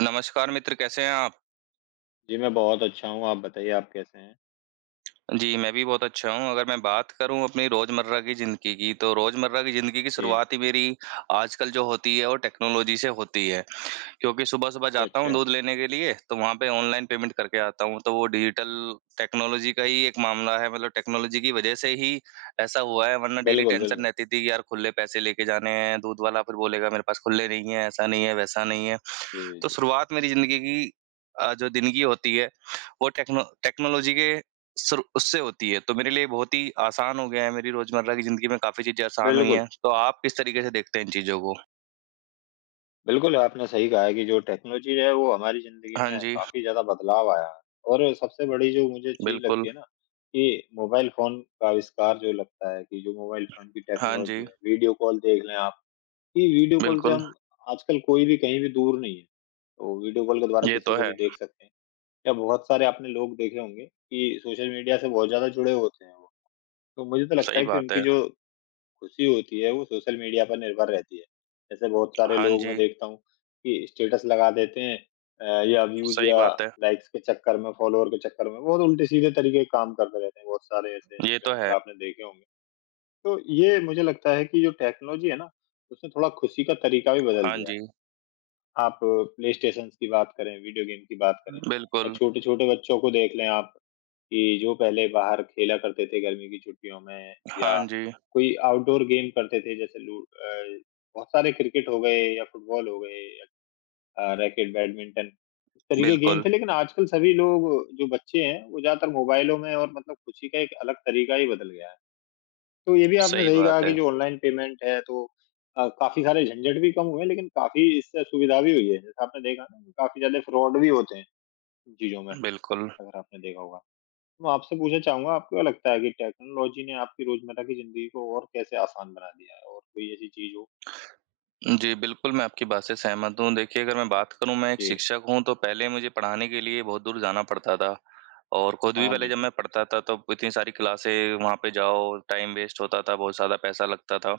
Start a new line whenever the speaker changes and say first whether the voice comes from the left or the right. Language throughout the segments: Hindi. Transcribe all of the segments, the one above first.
right: नमस्कार मित्र, कैसे हैं आप?
left: जी, मैं बहुत अच्छा हूँ, आप बताइए आप कैसे हैं?
right: जी, मैं भी बहुत अच्छा हूँ। अगर मैं बात करूँ अपनी रोज़मर्रा की ज़िंदगी की, तो रोज़मर्रा की ज़िंदगी की
left: जी,
right: शुरुआत ही मेरी आजकल जो होती है, वो टेक्नोलॉजी से होती है। क्योंकि सुबह-सुबह
left: अच्छा,
right: जाता हूँ
left: अच्छा।
right: दूध लेने के लिए, तो वहाँ पे ऑनलाइन पेमेंट करके आता हूँ। तो वो डिजिटल टेक्नोलॉजी का ही एक मामला है, मतलब टेक्नोलॉजी की वजह से ही ऐसा हुआ है, वरना डेली
left: बिल्कुल,
right: टेंशन
left: बिल्कुल।
right: रहती थी कि यार खुले पैसे लेके जाने हैं, दूध वाला फिर बोलेगा मेरे पास खुले नहीं है, ऐसा नहीं है, वैसा नहीं है।
left: जी,
right: तो
left: जी।
right: शुरुआत मेरी ज़िंदगी की जो दिन की होती है, वो टेक्नोलॉजी के सुर उससे होती है, तो मेरे लिए बहुत ही आसान हो गया है, मेरी रोज़मर्रा की ज़िंदगी में काफ़ी चीज़ें आसान हुई
left: बिल्कुल,
right: हैं। तो आप किस तरीके से देखते हैं इन चीज़ों को?
left: बिल्कुल आपने सही कहा है कि जो टेक्नोलॉजी है वो हमारी ज़िंदगी
right: हाँ
left: में
right: जी,
left: काफ़ी ज़्यादा बदलाव आया है और सबसे बड़ी जो मुझे चीज़ लगती
right: बिल्कुल।
left: है ना कि मोबाइल फ़ोन का आविष्कार जो लगता है कि जो मोबाइल फ़ोन की
right: हाँ
left: टेक्नोलॉजी
right: जी,
left: है, वीडियो कॉल देख लें आप कि वीडियो कॉल से
right: बिल्कुल।
left: हम आजकल कोई भी कहीं भी दूर नहीं है, तो वीडियो कॉल के द्वारा
right: ये
left: किसी
right: तो
left: को
right: है,
left: भी देख सकते हैं या बहुत सारे आपने लोग देखे होंगे कि सोशल मीडिया से बहुत ज़्यादा जुड़े होते हैं वो। तो मुझे तो लगता
right: सही
left: है कि
right: बात
left: उनकी
right: है।
left: जो खुशी होती है, वो सोशल मीडिया पर निर्भर रहती है। जैसे बहुत सारे
right: हाँ
left: लोग मैं
right: जी,
left: देखता हूँ कि स्टेटस लगा देते हैं या व्यूज़
right: सही
left: या
right: बात है।
left: लाइक्स के चक्कर में, फॉलोवर के चक्कर में, बहुत उल्टे-सीधे तरीके के काम करते रहते हैं। बहुत सारे ऐसे
right: ये तो
left: इन्फ्लुएंसर
right: है।
left: आपने देखे होंगे। तो ये मुझे लगता है कि जो टेक्नोलॉजी है ना, उसने थोड़ा खुशी का तरीका भी बदल
right: हाँ
left: दिया है।
right: जी,
left: आप प्ले स्टेशंस की बात करें, वीडियो गेम की बात करें या
right: बिल्कुल।
left: छोटे-छोटे बच्चों को देख लें आप कि जो पहले बाहर खेला करते थे गर्मी की छुट्टियों में या
right: हाँ जी,
left: कोई आउटडोर गेम करते थे जैसे बहुत सारे क्रिकेट हो गए या फुटबॉल हो गए, रैकेट, बैडमिंटन, इस तरीके के गेम
right: बिल्कुल।
left: थे लेकिन आजकल सभी लोग जो बच्चे हैं, वो ज़्यादातर मोबाइलों में और मतलब खुशी का एक अलग तरीका ही बदल गया है। तो ये भी आपने
right: सही
left: सही कहा
right: बात
left: कि
right: है।
left: जो ऑनलाइन पेमेंट है तो काफ़ी सारे झंझट भी कम हुए हैं, लेकिन काफ़ी इससे सुविधा भी हुई है। जैसे आपने देखा ना कि काफ़ी ज़्यादा फ्रॉड भी होते हैं इन चीज़ों में,
right: बिल्कुल।
left: अगर आपने देखा होगा। तो मैं आपसे पूछना चाहूँगा आपको क्या लगता है कि टेक्नोलॉजी ने आपकी रोज़मर्रा की ज़िंदगी को और कैसे आसान बना दिया है? और कोई ऐसी चीज़ हो?
right: जी, बिल्कुल, मैं आपकी बात से सहमत हूँ। देखिए, अगर मैं बात करूँ, मैं एक
left: जी।
right: शिक्षक हूँ, तो पहले मुझे पढ़ाने के लिए बहुत दूर जाना पड़ता था और खुद भी
left: हाँ,
right: पहले जब
left: बिल्कुल।
right: मैं पढ़ता था, तब इतनी सारी क्लासें, वहाँ पे जाओ, टाइम वेस्ट होता था, बहुत ज़्यादा पैसा लगता था।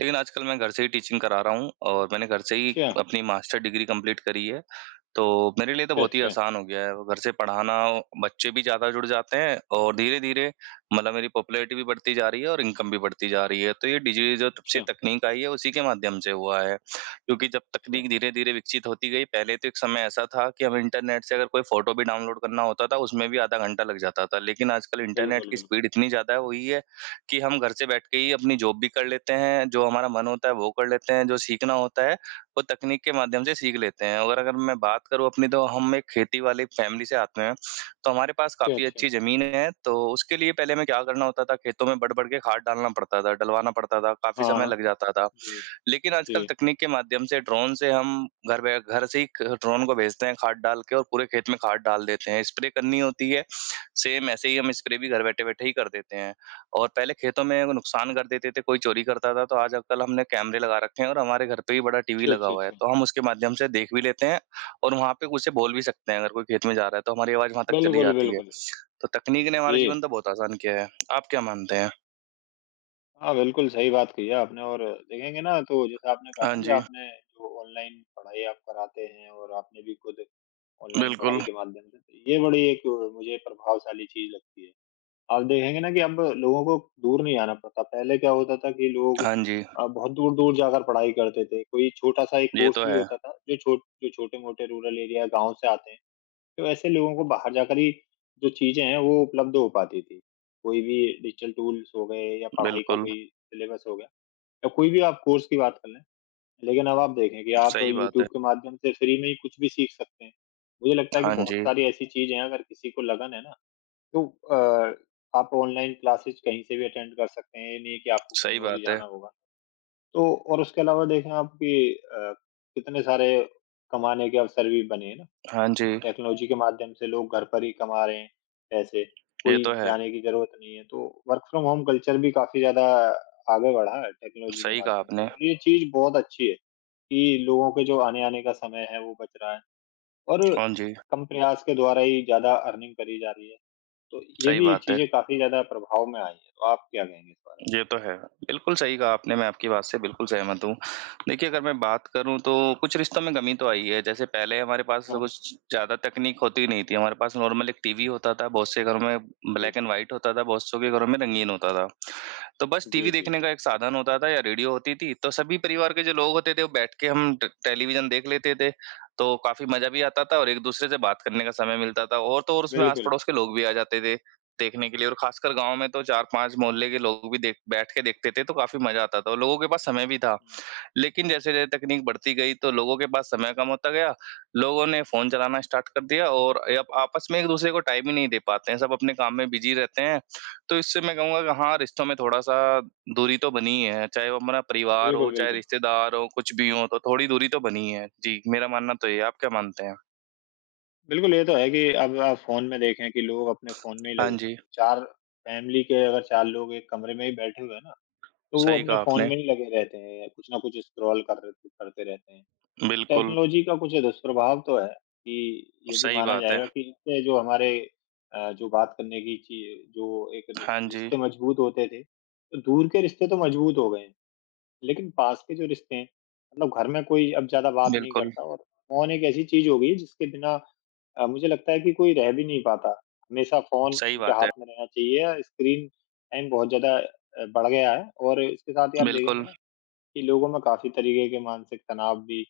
right: लेकिन आजकल मैं घर से ही टीचिंग करा रहा हूँ और मैंने घर से ही
left: अच्छा,
right: अपनी मास्टर डिग्री कंप्लीट करी है, तो मेरे लिए तो
left: अच्छा,
right: बहुत ही
left: अच्छा,
right: आसान हो गया है। घर से पढ़ाना, बच्चे भी ज़्यादा जुड़ जाते हैं और धीरे-धीरे मतलब मेरी पॉपुलैरिटी भी बढ़ती जा रही है और इनकम भी बढ़ती जा रही है। तो ये डिजी जो तब से
left: अच्छा,
right: तकनीक आई है उसी के माध्यम से हुआ है। क्योंकि जब
left: अच्छा।
right: तकनीक धीरे-धीरे विकसित होती गई, पहले तो एक समय ऐसा था कि हम इंटरनेट से अगर कोई फ़ोटो भी डाउनलोड करना होता था, उसमें भी आधा घंटा लग जाता था। लेकिन आजकल इंटरनेट
left: बिल्कुल,
right: की
left: बिल्कुल।
right: स्पीड इतनी ज़्यादा हुई है कि हम घर से बैठ के ही अपनी जॉब भी कर लेते हैं, जो हमारा मन होता है वो कर लेते हैं, जो सीखना होता है वो तकनीक के माध्यम से सीख लेते हैं। और अगर मैं बात करूँ अपनी तो हम एक खेती वाली फैमिली से आते हैं। तो हमारे पास
left: अच्छा,
right: काफ़ी
left: अच्छा।
right: अच्छी ज़मीन है, तो उसके लिए पहले हमें क्या करना होता था, खेतों में बढ़-बढ़ के खाद डालना पड़ता था, डलवाना पड़ता था, काफ़ी
left: हाँ,
right: समय
left: हाँ।
right: लग जाता था।
left: जी,
right: लेकिन आजकल
left: जी।
right: तकनीक के माध्यम से ड्रोन से हम घर से ही क ड्रोन को भेजते हैं खाद डाल के और पूरे खेत में खाद डाल देते हैं। स्प्रे करनी होती है, सेम ऐसे ही हम स्प्रे भी घर बैठे-बैठे ही कर देते हैं और पहले खेतों में वो नुकसान कर देते थे, कोई चोरी करता था, तो आज आजकल हमने कैमरे लगा रखे हैं और हमारे घर पे ही बड़ा टीवी
left: अच्छा,
right: लगा
left: अच्छा,
right: हुआ है,
left: अच्छा।
right: तो हम उसके माध्यम से देख भी लेते हैं और वहाँ पे उसे बोल भी सकते हैं अगर कोई खेत में जा रहा है तो हमारी आवाज़ वहाँ तक चली
left: बिल्कुल,
right: जाती है।
left: बिल्कुल।
right: तो तकनीक ने
left: जी।
right: हमारा जीवन तो बहुत आसान किया है। आप क्या मानते हैं?
left: हाँ, बिल्कुल सही बात कही है आपने और देखेंगे ना तो जैसे आपने कहा
right: हाँ
left: ना कि
right: जी,
left: आपने जो ऑनलाइन पढ़ाई आप कराते हैं और आपने भी खुद ऑनलाइन
right: बिल्कुल।
left: पढ़ाई के माध्यम से, तो ये बड़ी एक मुझे प्रभावशाली चीज़ लगती है। आप देखेंगे ना कि अब लोगों को दूर नहीं आना पड़ता। पहले क्या होता था कि लोग
right: हाँ जी,
left: बहुत दूर-दूर जाकर पढ़ाई करते थे। कोई छोटा-सा एक
right: ये
left: कोर्स
right: तो
left: भी
right: है।
left: होता था जो छोटे-मोटे रूरल एरिया, गाँव से आते हैं, तो ऐसे लोगों को बाहर जाकर ही जो चीज़ें हैं वो उपलब्ध हो पाती थी। कोई भी डिजिटल टूल्स हो गए या पढ़ाई का
right: बिल्कुल,
left: कोई सिलेबस हो गया या कोई भी आप कोर्स की बात कर लें। लेकिन अब आप देखें कि आप
right: सही बात
left: यूट्यूब
right: है।
left: के माध्यम से फ्री में ही कुछ भी सीख सकते हैं। मुझे लगता है कि
right: हाँ
left: बहुत
right: जी,
left: सारी ऐसी चीज़ें हैं अगर किसी को लगन है ना तो अ, आप ऑनलाइन क्लासेज़ कहीं से भी अटेंड कर सकते हैं, ये नहीं है कि आपको कहीं
right: सही
left: और ही
right: बात है।
left: जाना होगा। तो और उसके अलावा देखें आप कि अ, कितने सारे कमाने के अवसर भी बने हैं ना।
right: हाँ जी,
left: टेक्नोलॉजी के माध्यम से लोग घर पर ही कमा रहे हैं पैसे,
right: ये तो
left: कोई
right: है।
left: जाने की ज़रूरत नहीं है। तो वर्क फ्रॉम होम कल्चर भी काफ़ी ज़्यादा आगे बढ़ा है टेक्नोलॉजी के
right: सही कहा
left: माध्यम से
right: आपने।
left: और ये चीज़ बहुत अच्छी है कि लोगों के जो आने-आने का समय है वो बच रहा है और
right: हाँ जी,
left: कम प्रयास के द्वारा ही ज़्यादा अर्निंग करी जा रही है। तो ये
right: सही
left: भी
right: बात है।
left: चीज़ें काफ़ी ज़्यादा प्रभाव में आई हैं। तो आप क्या कहेंगे इस बारे
right: ये तो है। बिल्कुल सही कहा आपने, मैं आपकी बात से बिल्कुल सहमत हूँ। देखिए, अगर मैं बात करूँ तो कुछ रिश्तों में कमी तो आई है। जैसे पहले हमारे पास
left: में? हाँ।
right: कुछ ज़्यादा तकनीक होती नहीं थी, हमारे पास नॉर्मल एक टीवी होता था, बहुत से घरों में
left: जी।
right: ब्लैक एंड व्हाइट होता था, बहुत सौ के घरों में रंगीन होता था। तो बस
left: जी,
right: टीवी
left: जी,
right: देखने
left: जी।
right: का एक साधन होता था या रेडियो होती थी, तो सभी परिवार के जो लोग होते थे, वो बैठ के हम ट टेलीविज़न देख लेते थे, तो काफ़ी मज़ा भी आता था और एक-दूसरे से बात करने का समय मिलता था और तो और उसमें
left: बिल्कुल।
right: आस-पड़ोस के लोग भी आ जाते थे। देखने के लिए और खासकर गाँव में तो 4-5 मोहल्ले के लोग भी देख बैठ के देखते थे, तो काफ़ी मज़ा आता था और लोगों के पास समय भी था।
left: हुँ।
right: लेकिन जैसे-जैसे तकनीक बढ़ती गई तो लोगों के पास समय कम होता गया, लोगों ने फ़ोन चलाना स्टार्ट कर दिया और अब आपस में एक-दूसरे को टाइम ही नहीं दे पाते हैं, सब अपने काम में बिज़ी रहते हैं। तो इससे मैं कहूँगा कि हाँ, रिश्तों में थोड़ा-सा दूरी तो बनी ही है, चाहे वो हमारा परिवार हो,
left: बिल्कुल,
right: चाहे
left: बिल्कुल।
right: रिश्तेदार हो, कुछ भी हो, तो थोड़ी दूरी तो बनी ही है। जी, मेरा मानना तो ये है, आप क्या मानते हैं?
left: बिल्कुल, ये तो है कि अब आप फ़ोन में देखें कि लोग अपने फ़ोन में ही
right: हाँ
left: लगे रहते
right: जी,
left: हैं। 4 फैमिली के अगर 4 लोग एक कमरे में ही बैठे हुए हैं ना, तो वो
right: सही
left: अपने
right: कहा
left: फ़ोन
right: आपने।
left: में ही लगे रहते हैं, या कुछ ना कुछ स्क्रॉल कर र करते रहते हैं। तो
right: बिल्कुल,
left: टेक्नोलॉजी का कुछ दुष्प्रभाव तो है कि ये भी
right: सही
left: माना
right: बात है।
left: जाएगा कि इससे जो हमारे जो बात करने की चि जो एक
right: हाँ
left: रिस
right: जी।
left: रिश्ते मजबूत होते थे, तो दूर के रिश्ते तो मजबूत हो गए हैं। लेकिन पास के जो रिश्ते हैं, मतलब घर में कोई अब ज़्यादा बात नहीं
right: बिल्कुल,
left: करता और फ़ोन एक ऐसी चीज़ हो गई है जिसके बिना मुझे लगता है कि कोई रह भी नहीं पाता। हमेशा फ़ोन
right: सही
left: उनके
right: बात
left: हाथ
right: है।
left: में रहना चाहिए या स्क्रीन टाइम बहुत ज़्यादा बढ़ गया है और इसके साथ ही आप देखेंगे
right: बिल्कुल,
left: ना कि लोगों में काफ़ी तरीके के मानसिक तनाव भी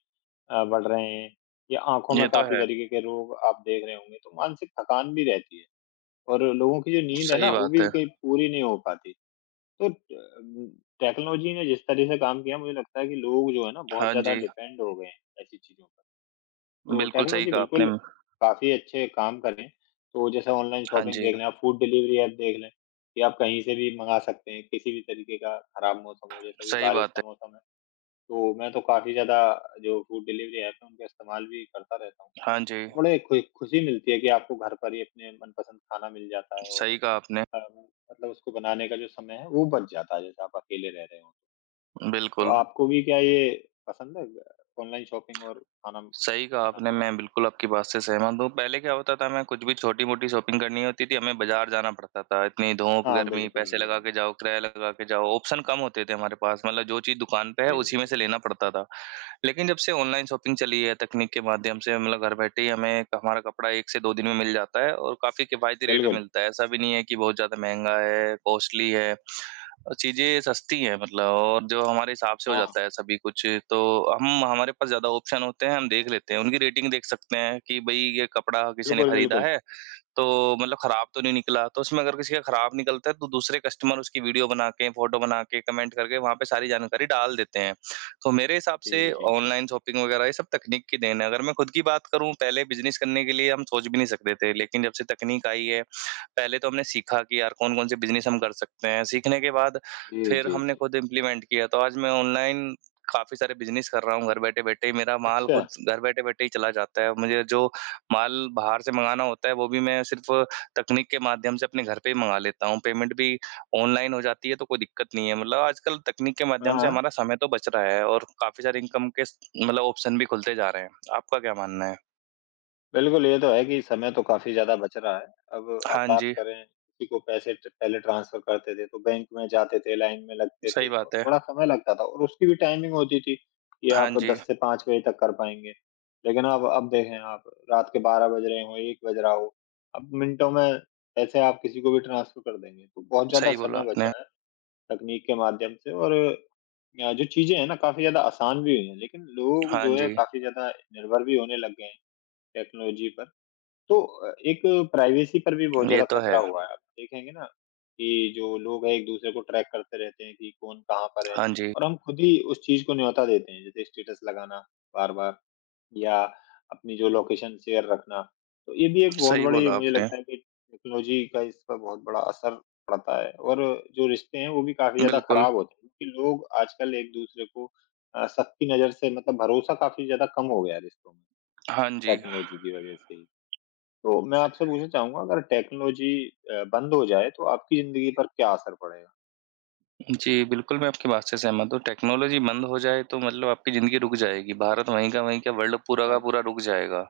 left: बढ़ रहे हैं या आँखों में
right: ये तो
left: काफ़ी
right: है।
left: तरीके के रोग आप देख रहे होंगे, तो मानसिक थकान भी रहती है और लोगों की जो नींद है ना,
right: सही
left: वो
right: बात
left: भी
right: है।
left: कहीं पूरी नहीं हो पाती। तो टेक्नोलॉजी ने जिस तरह से काम किया मुझे लगता है कि लोग जो है ना बहुत
right: हाँ
left: ज़्यादा
right: जी,
left: डिपेंड हो गए हैं ऐसी चीज़ों पर। तो
right: बिल्कुल सही
left: टेक्नोलॉजी
right: कहा आपने।
left: बिल्कुल काफ़ी अच्छे काम कर रही है। तो जैसे ऑनलाइन
right: हाँ
left: शॉपिंग
right: जी,
left: देख लें, आप फूड डिलीवरी ऐप देख लें कि आप कहीं से भी मँगा सकते हैं, किसी भी तरीके का खराब मौसम हो जैसे अभी
right: सही
left: बारिश
right: बात
left: का
right: है।
left: मौसम है। तो मैं तो काफ़ी ज़्यादा जो फूड डिलीवरी ऐप है उनका इस्तेमाल भी करता रहता हूँ।
right: हाँ जी,
left: तो बड़े खु खुशी मिलती है कि आपको घर पर ही अपने मनपसंद खाना मिल जाता है और
right: सही कहा आपने।
left: अ, मतलब उसको बनाने का जो समय है वो बच जाता है जैसे आप अकेले रह रहे हो। तो
right: बिल्कुल।
left: आपको भी क्या ये पसंद है ऑनलाइन शॉपिंग और खाना
right: सही कहा
left: खाना
right: आपने,
left: मंगाना?
right: मैं बिल्कुल आपकी बात से सहमत हूँ। पहले क्या होता था, हमें कुछ भी छोटी-मोटी शॉपिंग करनी होती थी, हमें बाज़ार जाना पड़ता था। इतनी धूप,
left: हाँ,
right: गर्मी,
left: बिल्कुल,
right: पैसे लगा
left: बिल्कुल।
right: के जाओ, किराया लगा के जाओ, ऑप्शन कम होते थे हमारे पास। मतलब जो चीज़ दुकान पे है,
left: जी,
right: उसी में
left: जी,
right: से
left: जी।
right: लेना पड़ता था। लेकिन जब से ऑनलाइन शॉपिंग चली है, तकनीक के माध्यम से मतलब घर बैठे ही हमें हमारा कपड़ा 1 से 2 दिन में मिल जाता है और काफ़ी किफ़ायती रेट में
left: बिल्कुल।
right: मिलता है। ऐसा भी नहीं है कि बहुत ज़्यादा महँगा है, कॉस्टली है। चीज़ें सस्ती हैं मतलब और जो हमारे हिसाब से हो
left: हाँ,
right: जाता है सभी कुछ, तो हम हमारे पास ज़्यादा ऑप्शन होते हैं, हम देख लेते हैं। उनकी रेटिंग देख सकते हैं कि भई ये कपड़ा किसी ने
left: बिल्कुल,
right: खरीदा
left: बिल्कुल।
right: है तो मतलब खराब तो नहीं निकला, तो उसमें अगर किसी का खराब निकलता है तो दूसरे कस्टमर उसकी वीडियो बना के, फोटो बना के, कमेंट करके वहाँ पे सारी जानकारी डाल देते हैं। तो मेरे हिसाब
left: जी,
right: से
left: जी, जी।
right: ऑनलाइन शॉपिंग वगैरह ये सब तकनीक की देन है। अगर मैं खुद की बात करूँ पहले बिज़नेस करने के लिए हम सोच भी नहीं सकते थे, लेकिन जब से तकनीक आई है, पहले तो हमने सीखा कि यार कौन-कौन से बिज़नेस हम कर सकते हैं। सीखने के बाद
left: जी,
right: फिर
left: जी,
right: हमने
left: जी।
right: खुद इम्प्लीमेंट किया, तो आज मैं ऑनलाइन काफ़ी सारे बिज़नेस कर रहा हूँ घर बैठे-बैठे ही। मेरा माल
left: अच्छा।
right: खुद घर बैठे-बैठे ही चला जाता है। मुझे जो माल बाहर से मँगाना होता है, वो भी मैं सिर्फ़ तकनीक के माध्यम से अपने घर पे ही मँगा लेता हूँ। पेमेंट भी ऑनलाइन हो जाती है, तो कोई दिक्कत नहीं है। मतलब आजकल तकनीक के
left: हाँ,
right: माध्यम से
left: हाँ।
right: हमारा समय तो बच रहा है और काफ़ी सारे इनकम के स मतलब ऑप्शन भी खुलते जा रहे हैं। आपका क्या मानना है?
left: बिल्कुल, ये तो है कि समय तो काफ़ी ज़्यादा बच रहा है। अब आप
right: हाँ
left: बात
right: जी,
left: करें किसी को पैसे ट पहले ट्रांसफ़र करते थे, तो बैंक में जाते थे, लाइन में लगते
right: सही
left: थे और
right: बात है।
left: बड़ा समय लगता था और उसकी भी टाइमिंग होती थी कि
right: हाँ
left: आप
right: जी,
left: 10 से 5 बजे तक कर पाएँगे। लेकिन अब देखें आप रात के 12 बज रहे हों, 1 बज रहा हो, अब मिनटों में पैसे आप किसी को भी ट्रांसफ़र कर देंगे। तो बहुत ज़्यादा
right: सही बोला
left: समय
right: आपने।
left: बचा है तकनीक के माध्यम से और जो चीज़ें हैं ना काफ़ी ज़्यादा आसान भी हुई हैं, लेकिन लोग
right: हाँ
left: जो है
right: जी,
left: काफ़ी ज़्यादा निर्भर भी होने लग गए हैं टेक्नोलॉजी पर। तो एक प्राइवेसी पर भी बहुत
right: ये
left: ज़्यादा
right: तो
left: खतरा
right: है।
left: हुआ है। आप देखेंगे ना कि जो लोग हैं एक-दूसरे को ट्रैक करते रहते हैं कि कौन कहाँ पर है
right: हाँ जी,
left: और हम खुद ही उस चीज़ को न्योता देते हैं। जैसे स्टेटस लगाना बार-बार या अपनी जो लोकेशन शेयर रखना। तो ये भी एक बहुत
right: सही
left: बड़ी
right: बोला
left: मुझे
right: आपने।
left: लगता है कि टेक्नोलॉजी का इस पर बहुत बड़ा असर पड़ता है और जो रिश्ते हैं वो भी काफ़ी ज़्यादा
right: बिल्कुल।
left: ख़राब होते हैं क्योंकि लोग आजकल एक-दूसरे को सबकी नज़र से मतलब भरोसा काफ़ी ज़्यादा कम हो गया है रिश्तों में,
right: हाँ जी।
left: टेक्नोलॉजी की वज़ह से ही। तो मैं आपसे पूछना चाहूँगा अगर टेक्नोलॉजी बंद हो जाए तो आपकी ज़िंदगी पर क्या असर पड़ेगा?
right: जी, बिल्कुल, मैं आपकी बात से सहमत हूँ। टेक्नोलॉजी बंद हो जाए तो मतलब आपकी ज़िंदगी रुक जाएगी। भारत वहीं का वहीं क्या वर्ल्ड पूरा
left: हाँ,
right: का पूरा रुक जाएगा।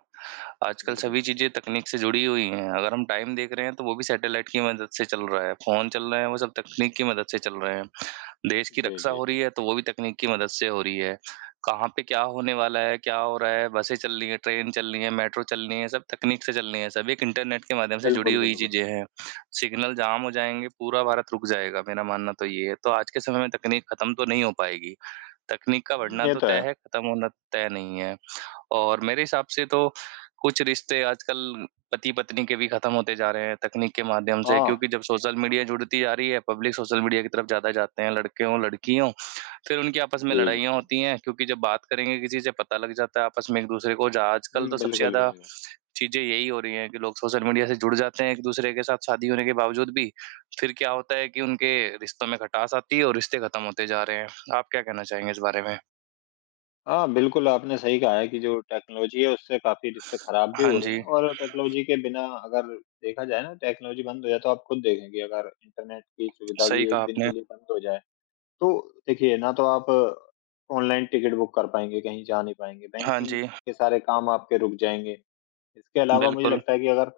right: आजकल
left: बिल्कुल।
right: सभी चीज़ें तकनीक से जुड़ी हुई हैं। अगर हम टाइम देख रहे हैं तो वो भी सैटेलाइट की मदद से चल रहा है। फ़ोन चल रहे हैं वो सब तकनीक की मदद से चल रहे हैं। देश की
left: जी,
right: रक्षा
left: जी,
right: हो रही
left: जी।
right: है तो वो भी तकनीक की मदद से हो रही है। कहाँ पे क्या होने वाला है, क्या हो रहा है, बसें चल रही हैं, ट्रेन चल रही हैं, मेट्रो चल रही हैं, सब तकनीक से चल रही हैं। सब एक इंटरनेट के माध्यम से जुड़ी
left: बिल्कुल,
right: हुई
left: बिल्कुल।
right: चीज़ें हैं। सिग्नल जाम हो जाएँगे, पूरा भारत रुक जाएगा, मेरा मानना तो ये है। तो आज के समय में तकनीक खत्म तो नहीं हो पाएगी। तकनीक का
left: हुँ,
right: बढ़ना
left: ये
right: तो
left: तो
right: तय
left: है।
right: है, खत्म होना तय नहीं है। और मेरे हिसाब से तो कुछ रिश्ते आजकल पति-पत्नी के भी खत्म होते जा रहे हैं तकनीक के माध्यम से
left: हाँ।
right: क्योंकि जब सोशल मीडिया जुड़ती जा रही है, पब्लिक सोशल मीडिया की तरफ ज़्यादा जाते हैं, लड़के हों, लड़की हों। फिर उनकी आपस में
left: जी, जी,
right: लड़ाइयाँ
left: जी।
right: होती हैं क्योंकि जब बात करेंगे किसी से पता लग जाता है आपस में एक-दूसरे को जहाँ
left: हुँ,
right: आजकल तो सबसे
left: बिल्कुल,
right: ज़्यादा
left: बिल्कुल।
right: चीज़ें यही हो रही हैं कि लोग सोशल मीडिया से जुड़ जाते हैं एक-दूसरे के साथ शादी होने के बावजूद भी, फिर क्या होता है कि उनके रिश्तों में खटास आती है और रिश्ते खत्म होते जा रहे हैं। आप क्या कहना चाहेंगे इस बारे में?
left: हाँ, बिल्कुल आपने सही कहा है कि जो टेक्नोलॉजी है उससे काफ़ी रिश्ते खराब भी
right: हाँ
left: हो रहे
right: जी,
left: हैं और टेक्नोलॉजी के बिना अगर देखा जाए ना टेक्नोलॉजी बंद हो जाए तो आप खुद देखेंगे अगर इंटरनेट की सुविधा
right: सही
left: भी एक
right: कहा
left: दिन के
right: आपने।
left: लिए बंद हो जाए तो देखिए, ना तो आप ऑनलाइन टिकट बुक कर पाएँगे, कहीं जा नहीं पाएँगे,
right: हाँ
left: बैंकिंग
right: जी,
left: के सारे काम आपके रुक जाएँगे। इसके अलावा मुझे
right: बिल्कुल,
left: लगता है कि अगर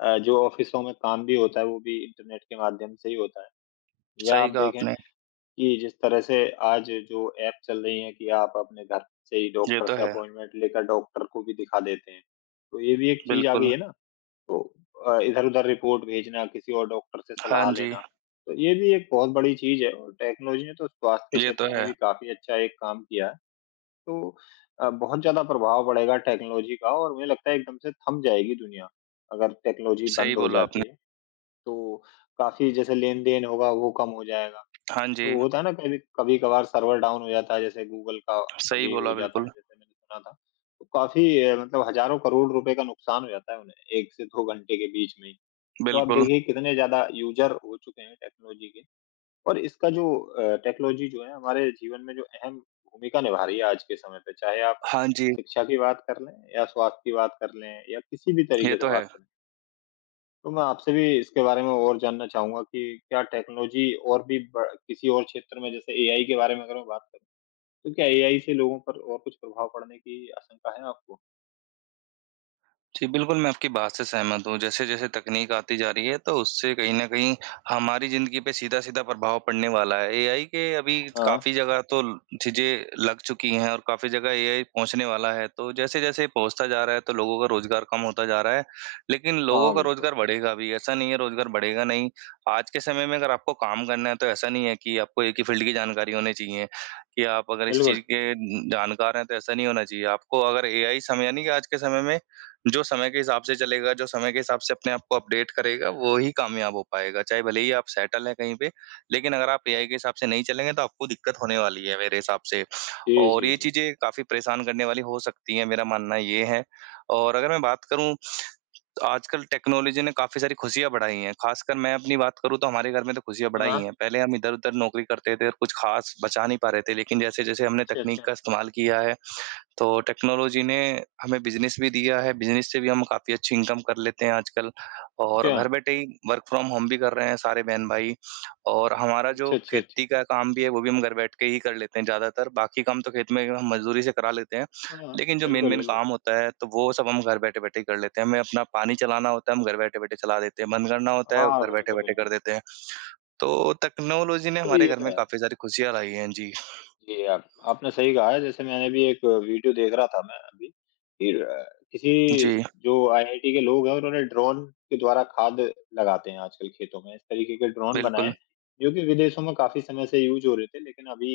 left: जो ऑफ़िसों में काम भी होता है, वो भी इंटरनेट के माध्यम से ही होता है। या आप
right: सही कहा
left: देखें
right: आपने।
left: कि जिस तरह से आज जो ऐप चल रही हैं कि आप अपने घर से ही
right: ये
left: डॉक्टर
right: तो
left: से
right: है,
left: अपॉइंटमेंट लेकर डॉक्टर को भी दिखा देते हैं, तो ये भी एक चीज़ आ गई
right: बिल्कुल।
left: है ना। तो इधर-उधर रिपोर्ट भेजना, किसी और डॉक्टर से
right: हाँ
left: सलाह
right: जी,
left: लेना, तो ये भी एक बहुत बड़ी चीज़ है और टेक्नोलॉजी ने तो स्वास्थ्य के
right: ये तो
left: क्षेत्र में
right: है।
left: भी काफ़ी अच्छा एक काम किया है। तो बहुत ज़्यादा प्रभाव पड़ेगा टेक्नोलॉजी का और मुझे लगता है एकदम से थम जाएगी दुनिया, अगर टेक्नोलॉजी
right: सही
left: बंद हो
right: बोला आपने।
left: जाती है। तो काफ़ी जैसे लेन-देन होगा वो कम हो जाएगा।
right: हाँ जी,
left: तो होता है ना कभी कभी-कभार सर्वर डाउन हो जाता है, जैसे गूगल का
right: सही
left: कभी हो
right: बोला
left: जाता है,
right: बिल्कुल,
left: जैसे मैंने सुना था। तो काफ़ी मतलब हज़ारों करोड़ रुपए का नुकसान हो जाता है उन्हें 1 से 2 घंटे के बीच में ही। तो आप
right: बिल्कुल।
left: देखिए कितने ज़्यादा यूज़र हो चुके हैं टेक्नोलॉजी के और इसका जो टेक्नोलॉजी जो है हमारे जीवन में जो अहम भूमिका निभा रही है आज के समय पे, चाहे आप
right: हाँ जी,
left: शिक्षा की बात कर लें या स्वास्थ्य की बात कर लें या किसी भी
right: ये
left: तरीके से
right: तो है।
left: बात करें। तो मैं आपसे भी इसके बारे में और जानना चाहूँगा कि क्या टेक्नोलॉजी और भी ब किसी और क्षेत्र में जैसे एआई के बारे में अगर मैं बात करूँ, तो क्या एआई से लोगों पर और कुछ प्रभाव पड़ने की आशंका है आपको?
right: जी, बिल्कुल, मैं आपकी बात से सहमत हूँ। जैसे-जैसे तकनीक आती जा रही है, तो उससे कहीं न कहीं हमारी ज़िंदगी पे सीधा-सीधा प्रभाव पड़ने वाला है। एआई के अभी
left: हाँ।
right: काफ़ी जगह तो चीज़ें लग चुकी हैं और काफ़ी जगह एआई पहुँचने वाला है। तो जैसे-जैसे पहुँचता जा रहा है, तो लोगों का रोज़गार कम होता जा रहा है, लेकिन लोगों
left: हाँ,
right: का
left: बिल्कुल।
right: रोज़गार बढ़ेगा भी। ऐसा नहीं है रोज़गार बढ़ेगा नहीं। आज के समय में अगर आपको काम करना है, तो ऐसा नहीं है कि आपको एक ही फ़ील्ड की जानकारी होनी चाहिए, कि आप अगर इस
left: बिल्कुल।
right: चीज़ के जानकार हैं, तो ऐसा नहीं होना चाहिए। आपको अगर एआई समय यानी कि आज के समय में जो समय के हिसाब से चलेगा, जो समय के हिसाब से अपने आप को अपडेट करेगा, वो ही कामयाब हो पाएगा। चाहे भले ही आप सेटल हैं कहीं पे, लेकिन अगर आप एआई के हिसाब से नहीं चलेंगे तो आपको दिक्कत होने वाली है मेरे हिसाब से।
left: जी,
right: और
left: जी,
right: ये
left: जी।
right: चीज़ें काफ़ी परेशान करने वाली हो सकती हैं, मेरा मानना ये है। और अगर मैं बात करूँ तो आजकल टेक्नोलॉजी ने काफ़ी सारी खुशियाँ बढ़ाई हैं। ख़ासकर मैं अपनी बात करूँ तो हमारे घर में तो खुशियाँ बढ़ाई
left: हाँ।
right: हैं। पहले हम इधर-उधर नौकरी करते थे और कुछ ख़ास बचा नहीं पा रहे थे, लेकिन जैसे-जैसे हमने
left: अच्छा,
right: तकनीक
left: अच्छा।
right: का इस्तेमाल किया है तो टेक्नोलॉजी ने हमें बिज़नेस भी दिया है, बिज़नेस से भी हम काफ़ी अच्छी इनकम कर लेते हैं आजकल और
left: अच्छा।
right: घर बैठे ही वर्क फ्रॉम होम भी कर रहे हैं सारे बहन-भाई और हमारा
left: अच्छा,
right: जो
left: अच्छा, अच्छा।
right: खेती का काम भी है, वो भी हम घर बैठ के ही कर लेते हैं ज़्यादातर, बाकी काम तो खेत में हम मज़दूरी से करा लेते हैं,
left: हाँ,
right: लेकिन जो
left: बिल्कुल,
right: मेन-मेन
left: बिल्कुल।
right: काम होता है, तो वो सब हम घर बैठे-बैठे ही कर लेते हैं। हमें अपना पानी चलाना होता है, हम घर बैठे-बैठे चला देते हैं, बंद करना होता है,
left: हाँ,
right: घर
left: बिल्कुल,
right: बैठे-बैठे
left: बिल्कुल।
right: कर देते हैं। तो टेक्नोलॉजी ने
left: तो
right: हमारे
left: ये
right: घर
left: तो
right: में
left: है।
right: काफ़ी सारी खुशियाँ लाई हैं। जी।
left: जी, आप आपने सही कहा है, जैसे मैंने भी एक वीडियो देख रहा था मैं अभी कि किसी
right: जी,
left: जो आईआईटी के लोग हैं, उन्होंने ड्रोन के द्वारा खाद लगाते हैं आजकल खेतों में। इस तरीके के ड्रोन
right: बिल्कुल।
left: बनाए, जो कि विदेशों में काफ़ी समय से यूज़ हो रहे थे, लेकिन अभी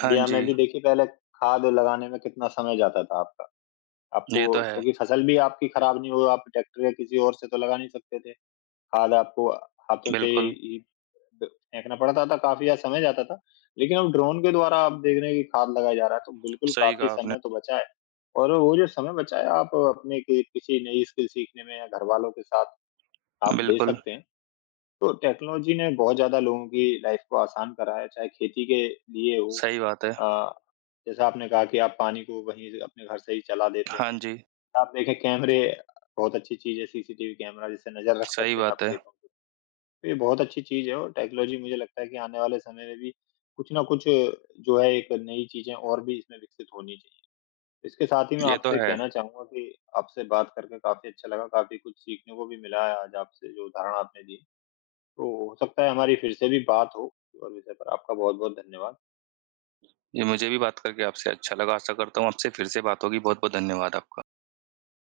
right: हाँ
left: में
right: जी,
left: भी देखिए पहले खाद लगाने में कितना समय जाता था आपका। आपको
right: ये तो है।
left: क्योंकि फसल भी आपकी खराब नहीं हो, आप ट्रैक्टर या किसी और से तो लगा नहीं सकते थे। खाद आपको हाथों से
right: बिल्कुल,
left: ही ब फेंकना पड़ता था, काफ़ी ज़्यादा समय जाता था। लेकिन अब ड्रोन के द्वारा आप देख रहे हैं कि खाद लगाया जा रहा है, तो बिल्कुल
right: सही
left: काफ़ी
right: कहा आपने।
left: समय तो बचा है। और वो जो समय बचा है, आप अपने कि किसी नई स्किल सीखने में या घरवालों के साथ आप दे
right: बिल्कुल,
left: सकते हैं। तो टेक्नोलॉजी ने बहुत ज़्यादा लोगों की लाइफ़ को आसान करा है, चाहे खेती के लिए हो
right: सही बात है।
left: अ, जैसा आपने कहा कि आप पानी को वहीं से अपने घर से ही चला देते
right: हाँ
left: हैं।
right: जी,
left: आप देखें कैमरे बहुत अच्छी चीज़ है, सीसीटीवी कैमरा जिससे नज़र रख
right: सही
left: सकते हैं आप
right: बात है।
left: खेतों पे। तो ये बहुत अच्छी चीज़ है और टेक्नोलॉजी मुझे लगता है कि आने वाले समय में भी कुछ ना कुछ जो है एक नई चीज़ें और भी इसमें विकसित होनी चाहिए। इसके साथ ही मैं
right: ये तो
left: आपसे
right: है।
left: कहना चाहूँगा कि आपसे बात करके काफ़ी अच्छा लगा, काफ़ी कुछ सीखने को भी मिला है आज आपसे जो उदाहरण आपने दिए। तो हो सकता है हमारी फिर से भी बात हो और विषय पर आपका बहुत-बहुत धन्यवाद।
right: ये मुझे भी बात करके आपसे अच्छा लगा। आशा करता हूँ आपसे फिर से बात होगी। बहुत-बहुत धन्यवाद आपका।